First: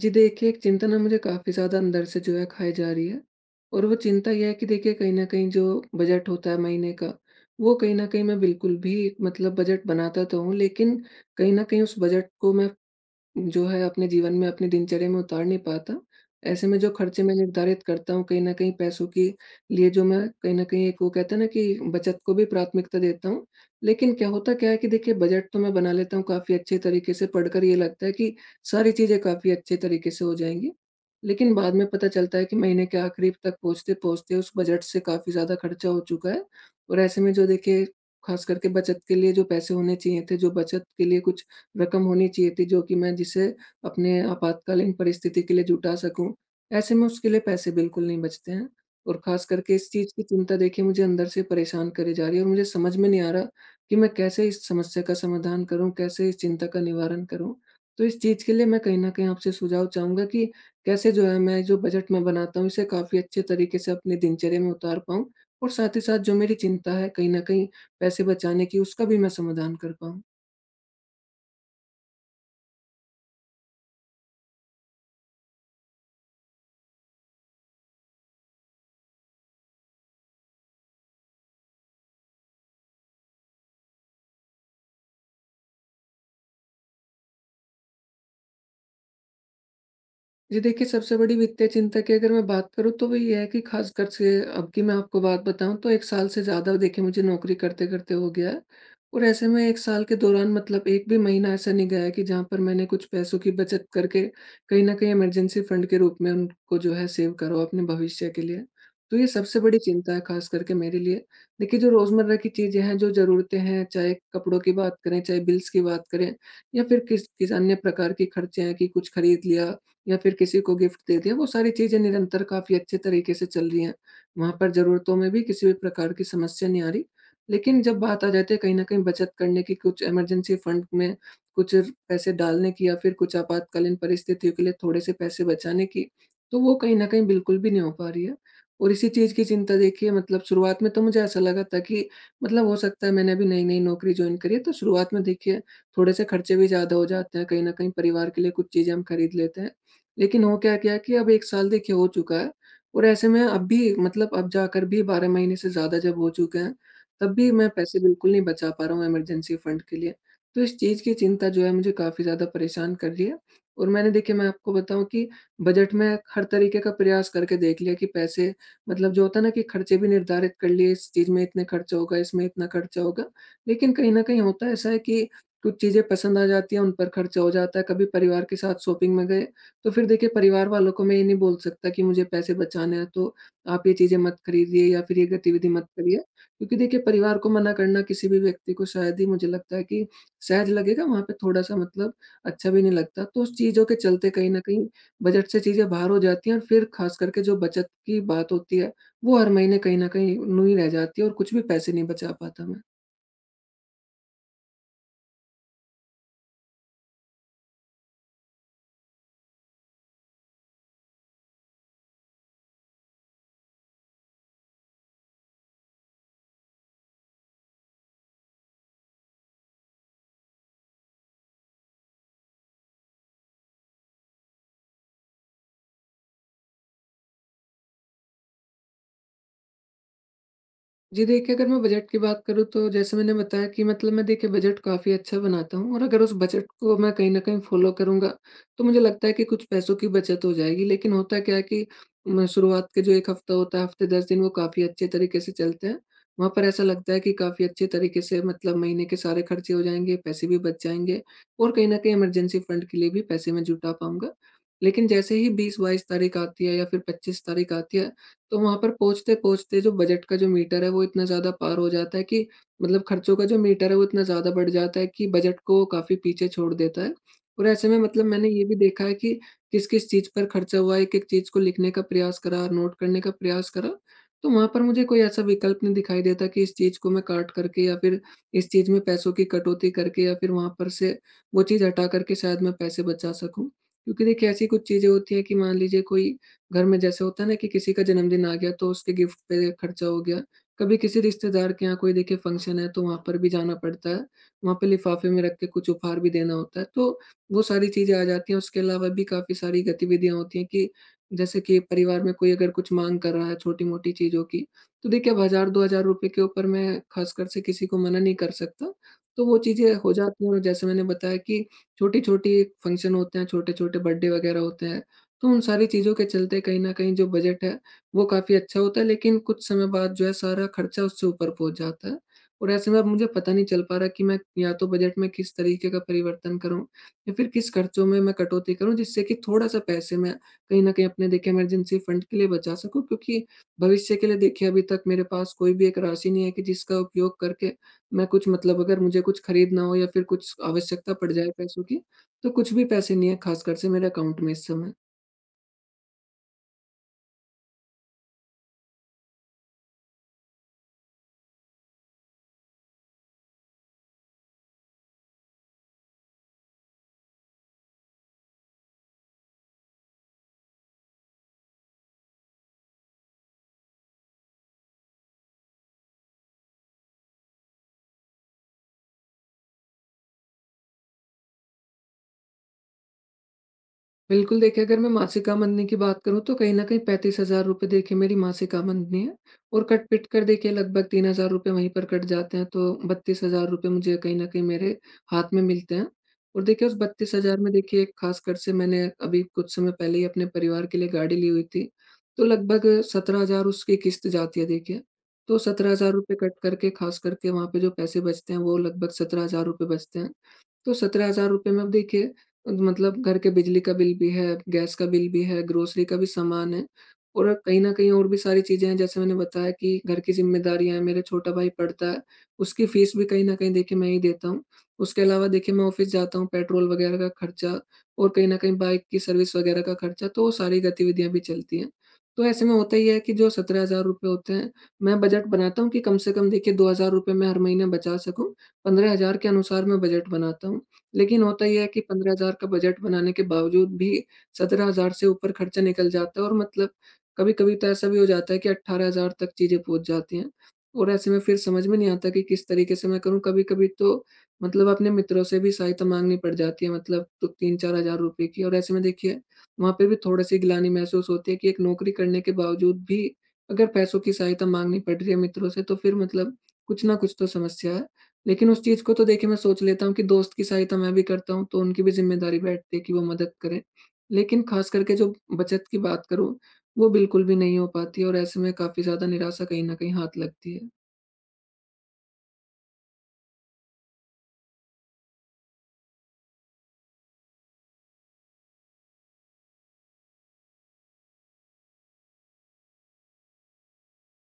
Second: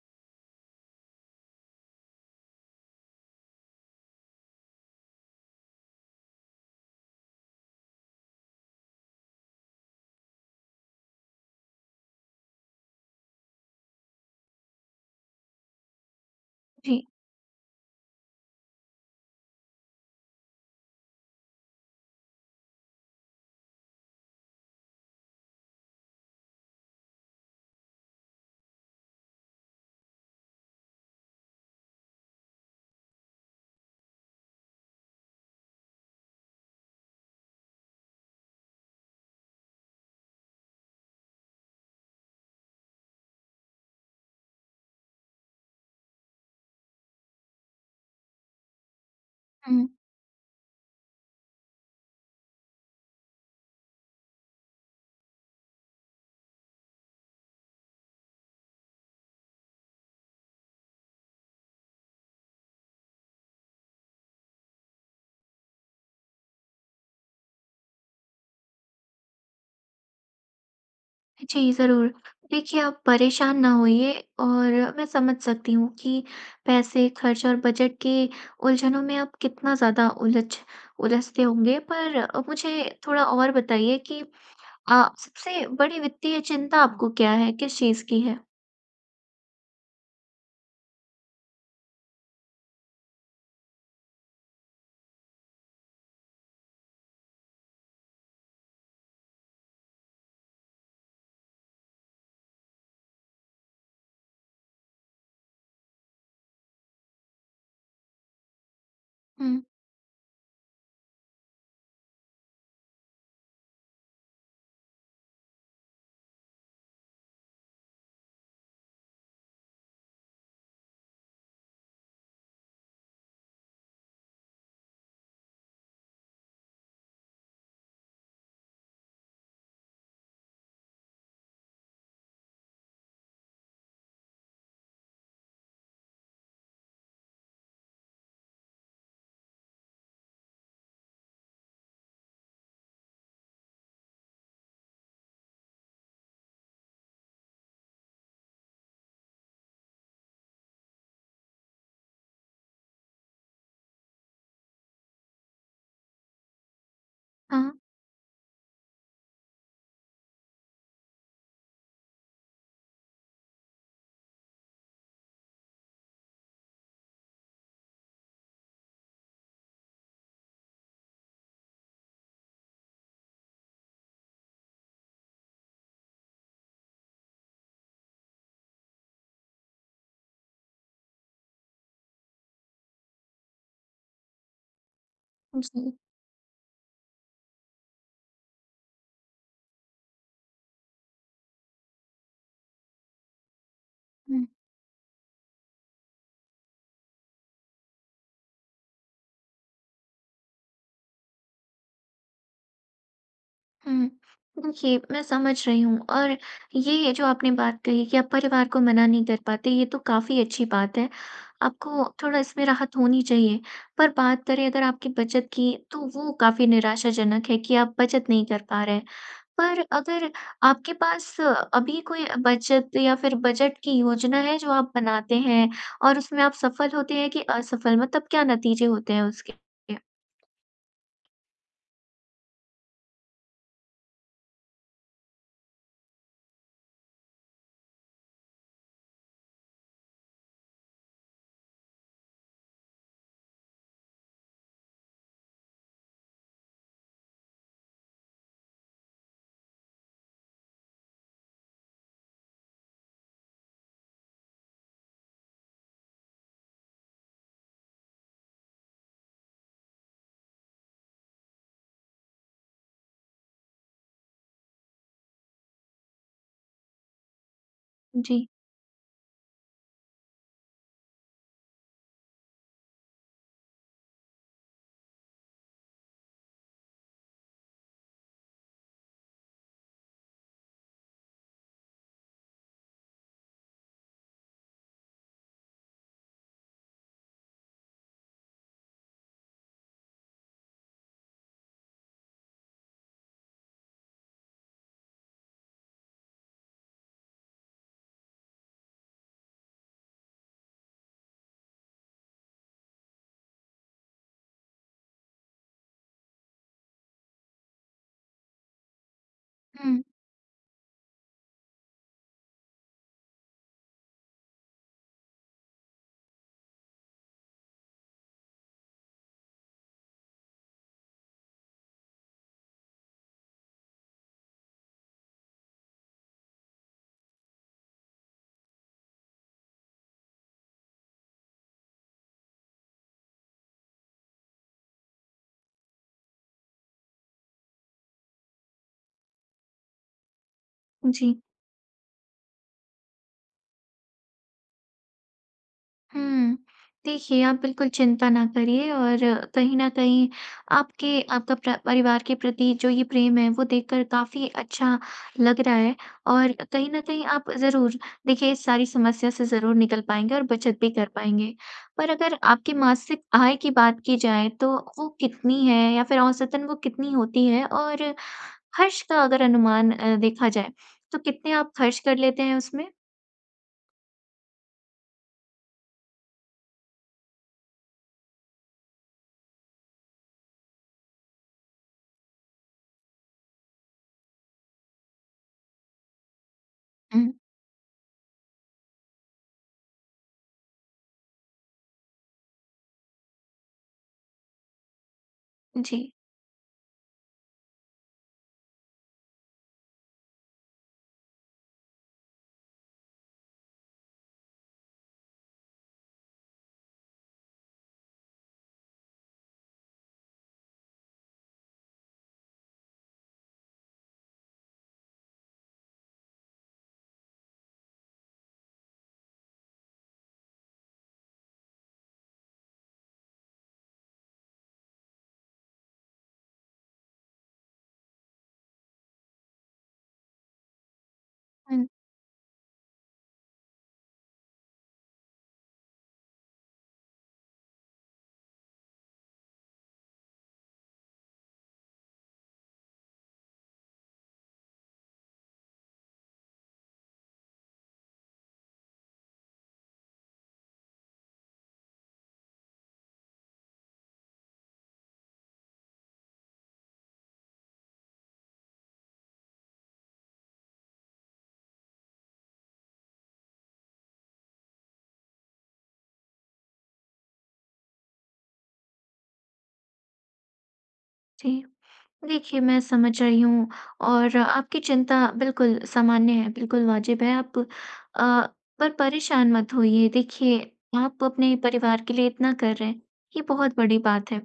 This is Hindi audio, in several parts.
जी देखिए, एक चिंता ना मुझे काफ़ी ज़्यादा अंदर से जो है खाए जा रही है। और वो चिंता ये है कि देखिए कहीं न कहीं जो बजट होता है महीने का, वो कहीं न कहीं मैं बिल्कुल भी मतलब बजट बनाता तो हूँ, लेकिन कहीं न कहीं उस बजट को मैं जो है अपने जीवन में, अपनी दिनचर्या में उतार नहीं पाता। ऐसे में जो जी, खर्चे मैं निर्धारित करता हूँ, कहीं न कहीं पैसों के लिए जो मैं कहीं न कहीं एक वो कहते हैं ना कि बचत को भी प्राथमिकता देता हूँ। लेकिन क्या होता क्या है कि देखिए बजट तो मैं बना लेता हूँ काफ़ी अच्छे तरीके से, पढ़कर ये लगता है कि सारी चीज़ें काफ़ी अच्छे तरीके से हो जाएँगी। लेकिन बाद में पता चलता है कि महीने के आखिरी तक पहुँचते-पहुँचते उस बजट से काफ़ी ज़्यादा खर्चा हो चुका है। और ऐसे में जो देखिए ख़ास करके बचत के लिए जो पैसे होने चाहिए थे, जो बचत के लिए कुछ रकम होनी चाहिए थी, जो कि मैं जिसे अपने आपातकालीन परिस्थिति के लिए जुटा सकूँ। ऐसे में उसके लिए पैसे बिल्कुल नहीं बचते हैं। और ख़ास करके हुँ। इस चीज़ की चिंता देखिए मुझे अंदर से परेशान करे जा रही है और मुझे समझ में नहीं आ रहा कि मैं कैसे इस समस्या का समाधान करूँ, कैसे इस चिंता का निवारण करूँ? तो इस चीज़ के लिए मैं कहीं न कहीं आपसे सुझाव चाहूँगा कि कैसे जो है मैं जो बजट मैं बनाता हूँ, इसे काफ़ी अच्छे तरीके से अपनी दिनचर्या में उतार पाऊँ, और साथ ही साथ जो मेरी चिंता है कहीं न कहीं पैसे बचाने की, उसका भी मैं समाधान कर पाऊँ? जी, ज़रूर। देखिए, आप परेशान ना होइए और मैं समझ सकती हूँ कि पैसे, खर्च और बजट के उलझनों में आप कितना ज़्यादा उलझते होंगे। पर मुझे थोड़ा और बताइए कि सबसे बड़ी वित्तीय चिंता आपको क्या है? किस चीज़ की है? जी देखिए, सबसे बड़ी वित्तीय चिंता की अगर मैं बात करूँ तो वो ये है कि ख़ासकर से अब की मैं आपको बात बताऊँ तो 1 साल से ज़्यादा देखिए मुझे नौकरी करते-करते हो गया है। और ऐसे में 1 साल के दौरान मतलब 1 भी महीना ऐसा नहीं गया है कि जहाँ पर मैंने कुछ पैसों की बचत करके कहीं न कहीं इमरजेंसी फ़ंड के रूप में उनको जो है सेव करो अपने भविष्य के लिए। तो ये हुँ। सबसे बड़ी चिंता है ख़ास करके मेरे लिए। देखिए जो रोज़मर्रा की चीज़ें हैं, जो ज़रूरतें हैं, चाहे कपड़ों की बात करें, चाहे बिल्स की बात करें या फिर किस किस अन्य प्रकार के खर्चे हैं कि कुछ खरीद लिया या फिर किसी को गिफ्ट दे दिया, वो सारी चीज़ें निरंतर काफ़ी अच्छे तरीके से चल रही हैं। वहाँ पर ज़रूरतों में भी किसी भी प्रकार की समस्या नहीं आ रही। लेकिन जब बात आ जाती है कहीं न कहीं बचत करने की, कुछ इमरजेंसी फंड में कुछ पैसे डालने की या फिर कुछ आपातकालीन परिस्थितियों के लिए थोड़े से पैसे बचाने की, तो वो कहीं न कहीं बिल्कुल भी नहीं हो पा रही है। और इसी चीज़ की चिंता देखिए मतलब शुरुआत में तो मुझे ऐसा लगा था कि मतलब हो सकता है मैंने अभी नई-नई नौकरी जॉइन करी है, तो शुरुआत में देखिए थोड़े से खर्चे भी ज़्यादा हो जाते हैं, कहीं न कहीं परिवार के लिए कुछ चीज़ें हम खरीद लेते हैं। लेकिन हो क्या गया कि अब 1 साल देखिए हो चुका है, और ऐसे में अब भी मतलब अब जाकर भी 12 महीने से ज़्यादा जब हो चुके हैं, तब भी मैं हाँ, पैसे बिल्कुल नहीं बचा पा रहा हूँ इमरजेंसी फंड के लिए। तो इस चीज़ की चिंता जो है मुझे काफ़ी ज़्यादा परेशान कर रही है। और मैंने देखिए मैं आपको बताऊँ कि बजट में हर तरीके का प्रयास करके देख लिया कि पैसे मतलब जो होता है ना कि खर्चे भी निर्धारित कर लिए, इस चीज़ में इतने खर्चा होगा, इसमें इतना खर्चा होगा। लेकिन कहीं न कहीं होता ऐसा है कि कुछ चीज़ें पसंद आ जाती हैं, उन पर खर्चा हो जाता है, कभी परिवार के साथ शॉपिंग में गए तो फिर देखिए परिवार वालों को मैं ये नहीं बोल सकता कि मुझे पैसे बचाने हैं तो आप ये चीज़ें मत खरीदिए या फिर ये गतिविधि मत जी। करिए। क्योंकि देखिए परिवार को मना करना किसी भी व्यक्ति को शायद ही मुझे लगता है कि सहज लगेगा, वहाँ पे थोड़ा-सा मतलब अच्छा भी नहीं लगता। तो उस चीज़ों के चलते हुँ। कहीं न कहीं बजट से चीज़ें बाहर हो जाती हैं और फिर ख़ास करके जो बचत की बात होती है, वो हर महीने कहीं न कहीं यूँ ही रह जाती है और कुछ भी पैसे नहीं बचा पाता मैं। हुँ। देखिए, मैं समझ रही हूँ और ये जो आपने बात कही कि आप परिवार को मना नहीं कर पाते, ये तो काफ़ी अच्छी बात है। आपको थोड़ा इसमें राहत होनी चाहिए। पर बात करें अगर आपकी बचत की, तो वो काफ़ी निराशाजनक है कि आप बचत नहीं कर पा रहे हैं। पर अगर आपके पास अभी कोई बचत या फिर बजट की योजना है जो आप बनाते हैं और उसमें आप सफल होते हैं कि असफल? मतलब क्या नतीजे होते हैं उसके? जी देखिए, अगर मैं बजट की बात करूँ तो जैसे मैंने बताया कि मतलब मैं देखिए बजट काफ़ी अच्छा बनाता हूँ, और अगर उस बजट को मैं कहीं न कहीं फ़ॉलो करूँगा, तो मुझे लगता है कि कुछ पैसों की बचत हो जाएगी। लेकिन होता क्या है कि म शुरुआत के जो 1 हफ़्ता होता है, हफ़्ते 10 दिन वो काफ़ी अच्छे तरीके से चलते हैं। वहाँ पर ऐसा लगता है कि काफ़ी अच्छे तरीके से मतलब महीने के सारे खर्चे हो जाएँगे, पैसे भी बच जाएँगे और कहीं न कहीं इमरजेंसी फ़ंड के लिए भी पैसे मैं जुटा पाऊँगा। लेकिन जैसे ही 20-22 तारीख आती है या फिर 25 तारीख आती है, तो वहाँ पर पहुँचते-पहुँचते जो बजट का जो मीटर है, वो इतना ज़्यादा पार हो जाता है कि मतलब खर्चों का जो मीटर है, वो इतना ज़्यादा बढ़ जाता है कि बजट को काफ़ी पीछे छोड़ देता है। और ऐसे में मतलब जी। मैंने ये भी देखा है कि किस-किस चीज़ पर खर्चा हुआ है, एक-एक चीज़ को लिखने का प्रयास करा, नोट करने का प्रयास करा, तो वहाँ पर मुझे कोई ऐसा विकल्प नहीं दिखाई देता कि इस चीज़ को मैं काट करके या फिर इस चीज़ में पैसों की कटौती करके या फिर वहाँ पर से वो चीज़ हटा करके शायद मैं पैसे बचा सकूँ। क्योंकि देखिए, ऐसी कुछ चीज़ें होती हैं कि मान लीजिए कोई घर में जैसे होता है ना कि किसी का जन्मदिन आ गया तो उसके गिफ्ट पे खर्चा हो गया। कभी किसी रिश्तेदार के यहाँ कोई देखिए फंक्शन है तो वहाँ पर भी जाना पड़ता है। वहाँ पे लिफ़ाफ़े में रख के कुछ उपहार भी देना होता है। तो वो सारी चीज़ें आ जाती हैं। उसके अलावा भी काफ़ी सारी गतिविधियाँ होती हैं कि जैसे कि परिवार में कोई अगर कुछ माँग कर रहा है छोटी-मोटी चीज़ों की, तो देखिए अब ₹1000-2,000 के ऊपर मैं ख़ासकर से किसी को मना नहीं कर सकता। तो वो चीज़ें हुँ, हो जाती हैं, और जैसे मैंने बताया कि छोटी-छोटी फंक्शन होते हैं, छोटे-छोटे बर्थडे वग़ैरह होते हैं। तो उन सारी चीज़ों के चलते कहीं न कहीं जो बजट है, वो काफ़ी अच्छा होता है, लेकिन कुछ समय बाद जो है सारा खर्चा उससे ऊपर पहुँच जाता है। और ऐसे में अब मुझे पता नहीं चल पा रहा कि मैं या तो बजट में किस तरीके का परिवर्तन करूँ या फिर किस खर्चों में मैं कटौती करूँ जिससे कि थोड़ा-सा पैसे मैं कहीं न कहीं अपने देखिए इमरजेंसी फंड के लिए बचा सकूँ, क्योंकि भविष्य के लिए देखिए अभी तक मेरे पास कोई भी एक राशि नहीं है कि जिसका उपयोग करके मैं कुछ मतलब अगर मुझे कुछ खरीदना हो या फिर कुछ आवश्यकता जी। पड़ जाए पैसों की, तो कुछ भी पैसे नहीं है ख़ासकर से मेरे अकाउंट में इस समय। हुँ। देखिए, आप बिल्कुल चिंता ना करिए और कहीं न कहीं आपके आपका प्र परिवार के प्रति जो ये प्रेम है, वो देखकर काफ़ी अच्छा लग रहा है और कहीं न कहीं आप ज़रूर देखिए इस सारी समस्या से ज़रूर निकल पाएँगे और बचत भी कर पाएँगे। पर अगर आपकी मासिक आय की बात की जाए तो वो कितनी है या फिर औसतन वो कितनी होती है? और खर्च का अगर अनुमान देखा जाए, तो कितने आप खर्च कर लेते हैं उसमें? बिल्कुल, देखिए अगर मैं मासिक आमदनी की बात करूँ तो कहीं न कहीं ₹35,000 देखिए मेरी मासिक आमदनी है, और कट-पिट कर देखिए लगभग ₹3,000 वहीं पर कट जाते हैं, तो ₹32,000 मुझे कहीं न कहीं मेरे हाथ में मिलते हैं। और देखिए उस हुँ, 32,000 में देखिए एक खासकर से मैंने अभी कुछ समय पहले ही अपने परिवार के लिए गाड़ी ली हुई थी, तो लगभग 17,000 उसकी किश्त जाती है देखिए। तो जी। ₹17,000 कट करके खास करके वहाँ पे जो पैसे बचते हैं वो लगभग ₹17,000 बचते हैं। तो 17,000 में अब देखिए मतलब घर के बिजली का बिल भी है, गैस का बिल भी है, ग्रोसरी का भी सामान है, और कहीं न कहीं और भी सारी चीज़ें हैं, जैसे मैंने बताया कि घर की ज़िम्मेदारियाँ हैं, मेरा छोटा भाई पढ़ता है, उसकी फ़ीस भी कहीं न कहीं देखिए मैं ही देता हूँ। उसके अलावा देखिए मैं ऑफ़िस जाता हूँ, पेट्रोल वग़ैरह का खर्चा और कहीं न कहीं बाइक की सर्विस वग़ैरह का खर्चा, तो वो सारी गतिविधियाँ भी चलती हैं। तो ऐसे में होता ही है कि जो ₹17,000 होते हैं, मैं बजट बनाता हूँ कि कम से कम देखिए ₹2,000 मैं हर महीने बचा सकूँ, 15,000 के अनुसार मैं बजट बनाता हूँ। लेकिन होता ये हुँ, है कि 15,000 का बजट बनाने के बावजूद भी 17,000 से ऊपर खर्चा निकल जाता है, और मतलब कभी-कभी तो ऐसा भी हो जाता है कि 18,000 तक चीज़ें पहुँच जाती हैं। और ऐसे में फिर समझ में नहीं आता कि किस तरीके से मैं करूँ। कभी-कभी तो मतलब अपने मित्रों से भी सहायता माँगनी पड़ जाती है मतलब तो 3-4,000 रुपए की, और ऐसे में देखिए वहाँ पे भी थोड़ी-सी ग्लानि महसूस होती है कि एक नौकरी करने के बावजूद भी अगर पैसों की सहायता माँगनी पड़ रही है मित्रों से तो फिर मतलब कुछ ना कुछ तो समस्या है। लेकिन उस चीज़ को तो देखिए मैं सोच लेता हूँ कि दोस्त की सहायता मैं भी करता हूँ, तो उनकी भी ज़िम्मेदारी बैठती है कि वो मदद करें। लेकिन ख़ास करके जो बचत की बात करूँ, वो बिल्कुल भी नहीं हो पाती है, और ऐसे में काफ़ी ज़्यादा निराशा कहीं न कहीं हाथ लगती है। जी। देखिए, मैं समझ रही हूँ और आपकी चिंता बिल्कुल सामान्य है, बिल्कुल वाजिब है। पर परेशान मत होइए। देखिए, आप अपने परिवार के लिए इतना कर रहे हैं, ये बहुत बड़ी बात है।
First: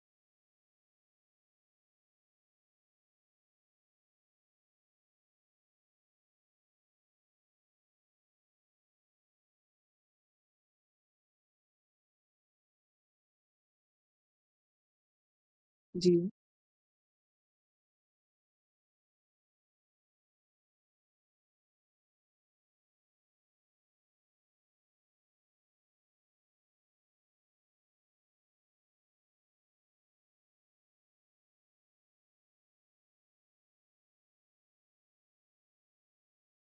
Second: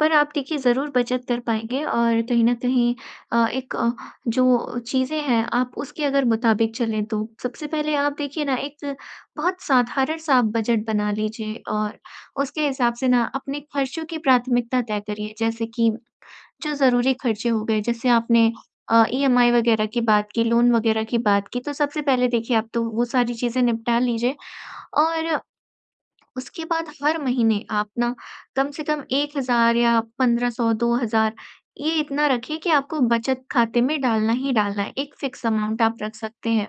पर आप देखिए ज़रूर बचत कर पाएँगे और कहीं न कहीं एक जो चीज़ें हैं आप उसके अगर मुताबिक चलें तो। सबसे पहले आप देखिए ना एक बहुत साधारण-सा आप बजट बना लीजिए और उसके हिसाब से ना अपने खर्चों की प्राथमिकता तय करिए। जैसे कि जी। जो ज़रूरी खर्चे हो गए, जैसे आपने ईएमआई वगैरह की बात की, लोन वगैरह की बात की, तो सबसे पहले देखिए आप तो वो सारी चीज़ें निपटा लीजिए और उसके बाद हर महीने आप ना कम से कम 1,000 या 1,500, 2,000 ये इतना रखिए कि आपको बचत खाते में डालना ही डालना है, एक फ़िक्स अमाउंट आप रख सकते हैं।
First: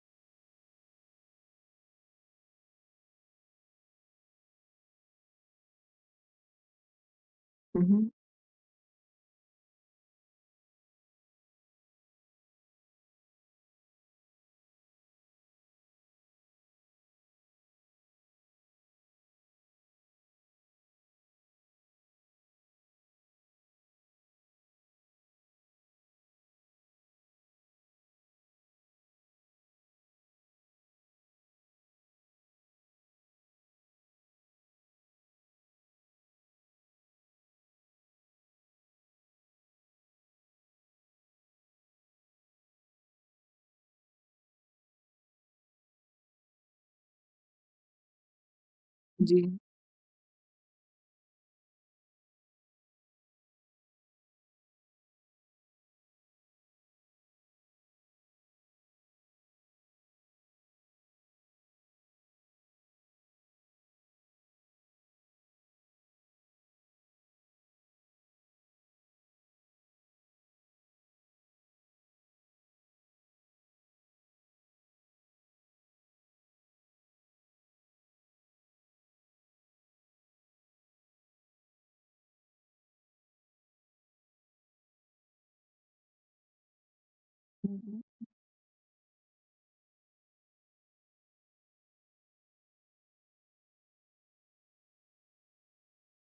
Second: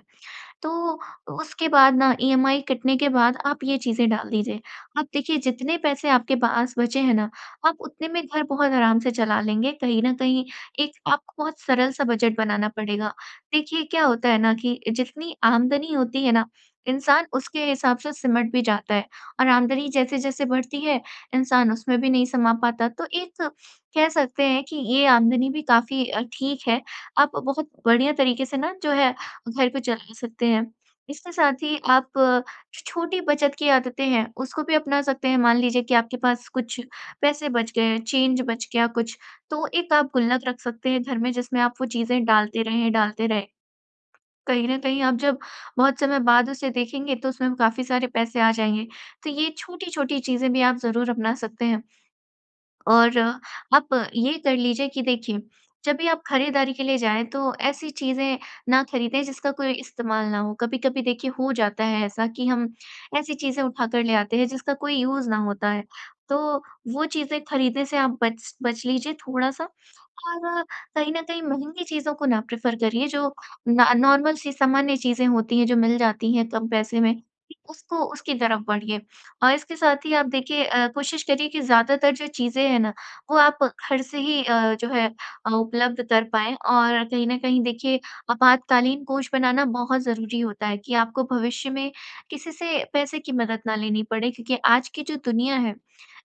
तो उसके बाद ना ईएमआई कटने के बाद आप ये चीज़ें डाल दीजिए। आप देखिए जितने पैसे आपके पास बचे हैं ना, आप हुँ, उतने हुँ। में घर बहुत आराम से चला लेंगे। कहीं न कहीं एक आपको बहुत सरल सा बजट बनाना पड़ेगा। देखिए क्या होता है ना कि जितनी आमदनी होती है ना, इंसान उसके हिसाब से सिमट भी जाता है और आमदनी जैसे-जैसे बढ़ती है, इंसान उसमें भी नहीं समा पाता। तो एक कह सकते हैं कि ये आमदनी भी काफ़ी ठीक है। आप बहुत बढ़िया तरीके से ना जो है घर पे चला सकते हैं। इसके साथ ही आप जो छोटी बचत की आदतें हैं, उसको भी अपना सकते हैं। मान लीजिए कि आपके पास कुछ पैसे बच गए, चेंज बच गया कुछ, तो एक आप गुल्लक रख सकते हैं घर में जिसमें आप वो चीज़ें डालते रहें, डालते रहें। कहीं न कहीं आप जब बहुत समय बाद उसे देखेंगे तो उसमें काफ़ी सारे पैसे आ जाएँगे। तो जी। ये छोटी-छोटी चीज़ें भी आप ज़रूर अपना सकते हैं। और आप ये कर लीजिए कि देखिए, जब भी आप खरीदारी के लिए जाएँ तो ऐसी चीज़ें ना खरीदें जिसका कोई इस्तेमाल ना हो। कभी-कभी देखिए हो जाता है ऐसा कि हम ऐसी चीज़ें उठाकर ले आते हैं जिसका कोई यूज़ ना होता है। तो वो चीज़ें खरीदने से आप बच बच लीजिए थोड़ा-सा और कहीं न कहीं महँगी चीज़ों को ना प्रेफ़र करिए जो ना नॉर्मल सी सामान्य चीज़ें होती हैं जो मिल जाती हैं कम पैसे में, उसको उसकी तरफ बढ़िए। और इसके साथ ही आप देखिए कोशिश करिए कि ज़्यादातर जो चीज़ें हैं ना, वो आप घर से ही जो है उपलब्ध कर पाएँ और कहीं न कहीं हुँ, देखिए हुँ। आपातकालीन कोष बनाना बहुत ज़रूरी होता है कि आपको भविष्य में किसी से पैसे की मदद ना लेनी पड़े क्योंकि आज की जो दुनिया है,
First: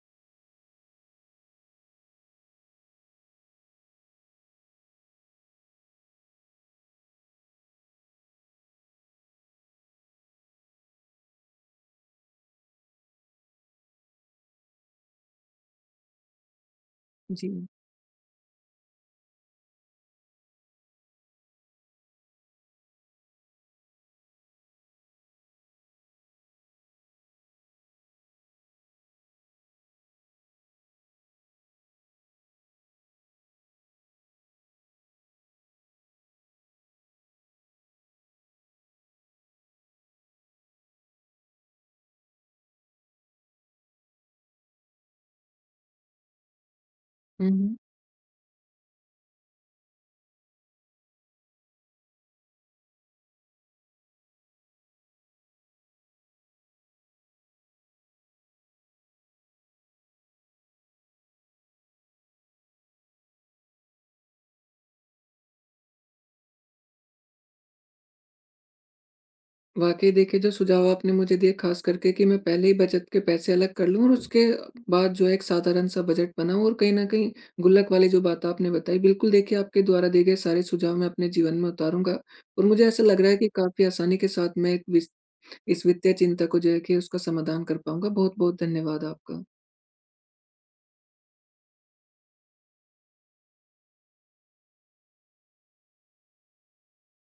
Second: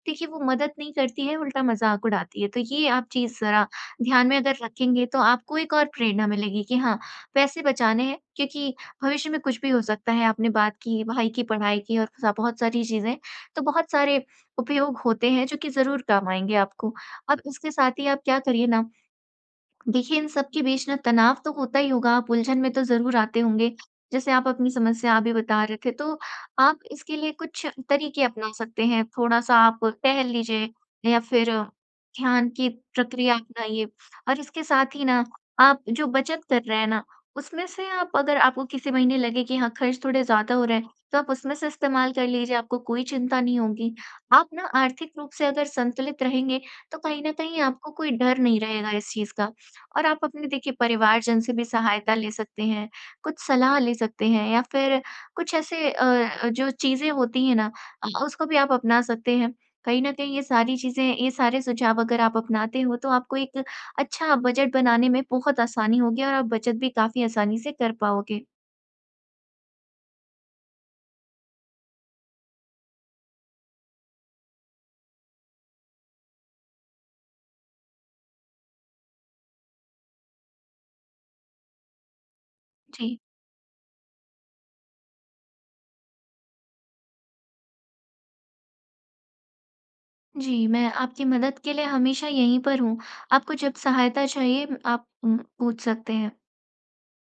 देखिए वो मदद नहीं करती है, उल्टा मज़ाक उड़ाती है। तो ये आप चीज़ ज़रा ध्यान में अगर रखेंगे तो आपको एक और प्रेरणा मिलेगी कि हाँ, पैसे बचाने हैं क्योंकि भविष्य में कुछ भी हो सकता है। आपने बात की भाई की पढ़ाई की और स बहुत सारी चीज़ें, तो बहुत सारे उपयोग होते हैं जो कि ज़रूर काम आएँगे आपको। अब जी। इसके साथ ही आप क्या करिए ना देखिए, इन सब के बीच ना तनाव तो होता ही होगा, आप उलझन में तो ज़रूर आते होंगे। जैसे आप अपनी समस्या अभी बता रहे थे, तो आप इसके लिए कुछ तरीके अपना सकते हैं। थोड़ा-सा आप टहल लीजिए या फिर ध्यान की प्रक्रिया अपनाइए और इसके साथ ही ना, आप जो बचत कर रहे हैं ना, उसमें से आप अगर आपको किसी महीने लगे कि हाँ, खर्च थोड़े ज़्यादा हो रहे हैं, तो आप उसमें से इस्तेमाल कर लीजिए, आपको कोई चिंता नहीं होगी। आप ना आर्थिक रूप से अगर संतुलित रहेंगे, तो कहीं न हुँ, कहीं हुँ। आपको कोई डर नहीं रहेगा इस चीज़ का। और आप अपने देखिए परिवारजन से भी सहायता ले सकते हैं, कुछ सलाह ले सकते हैं या फिर कुछ ऐसे जो चीज़ें होती हैं ना उसको भी आप अपना सकते हैं। कहीं न कहीं ये सारी चीज़ें ये सारे सुझाव अगर आप अपनाते हो तो आपको एक अच्छा बजट बनाने में बहुत आसानी होगी और आप बचत भी काफ़ी आसानी से कर पाओगे। वाक़ई देखिए, जो सुझाव आपने मुझे दिए ख़ास करके कि मैं पहले ही बचत के पैसे अलग कर लूँ और उसके बाद जो है एक साधारण-सा बजट बनाऊँ, और कहीं न कहीं गुल्लक वाली जो बात आपने बताई, बिल्कुल देखिए आपके द्वारा दिए गए सारे सुझाव मैं अपने जीवन में उतारूँगा, और मुझे ऐसा जी। लग रहा है कि काफ़ी आसानी के साथ मैं एक विस इस वित्तीय चिंता को जो है कि उसका समाधान कर पाऊँगा। बहुत-बहुत धन्यवाद आपका। जी, मैं आपकी मदद के लिए हमेशा यहीं पर हूँ। आपको जब सहायता चाहिए आप पूछ सकते हैं।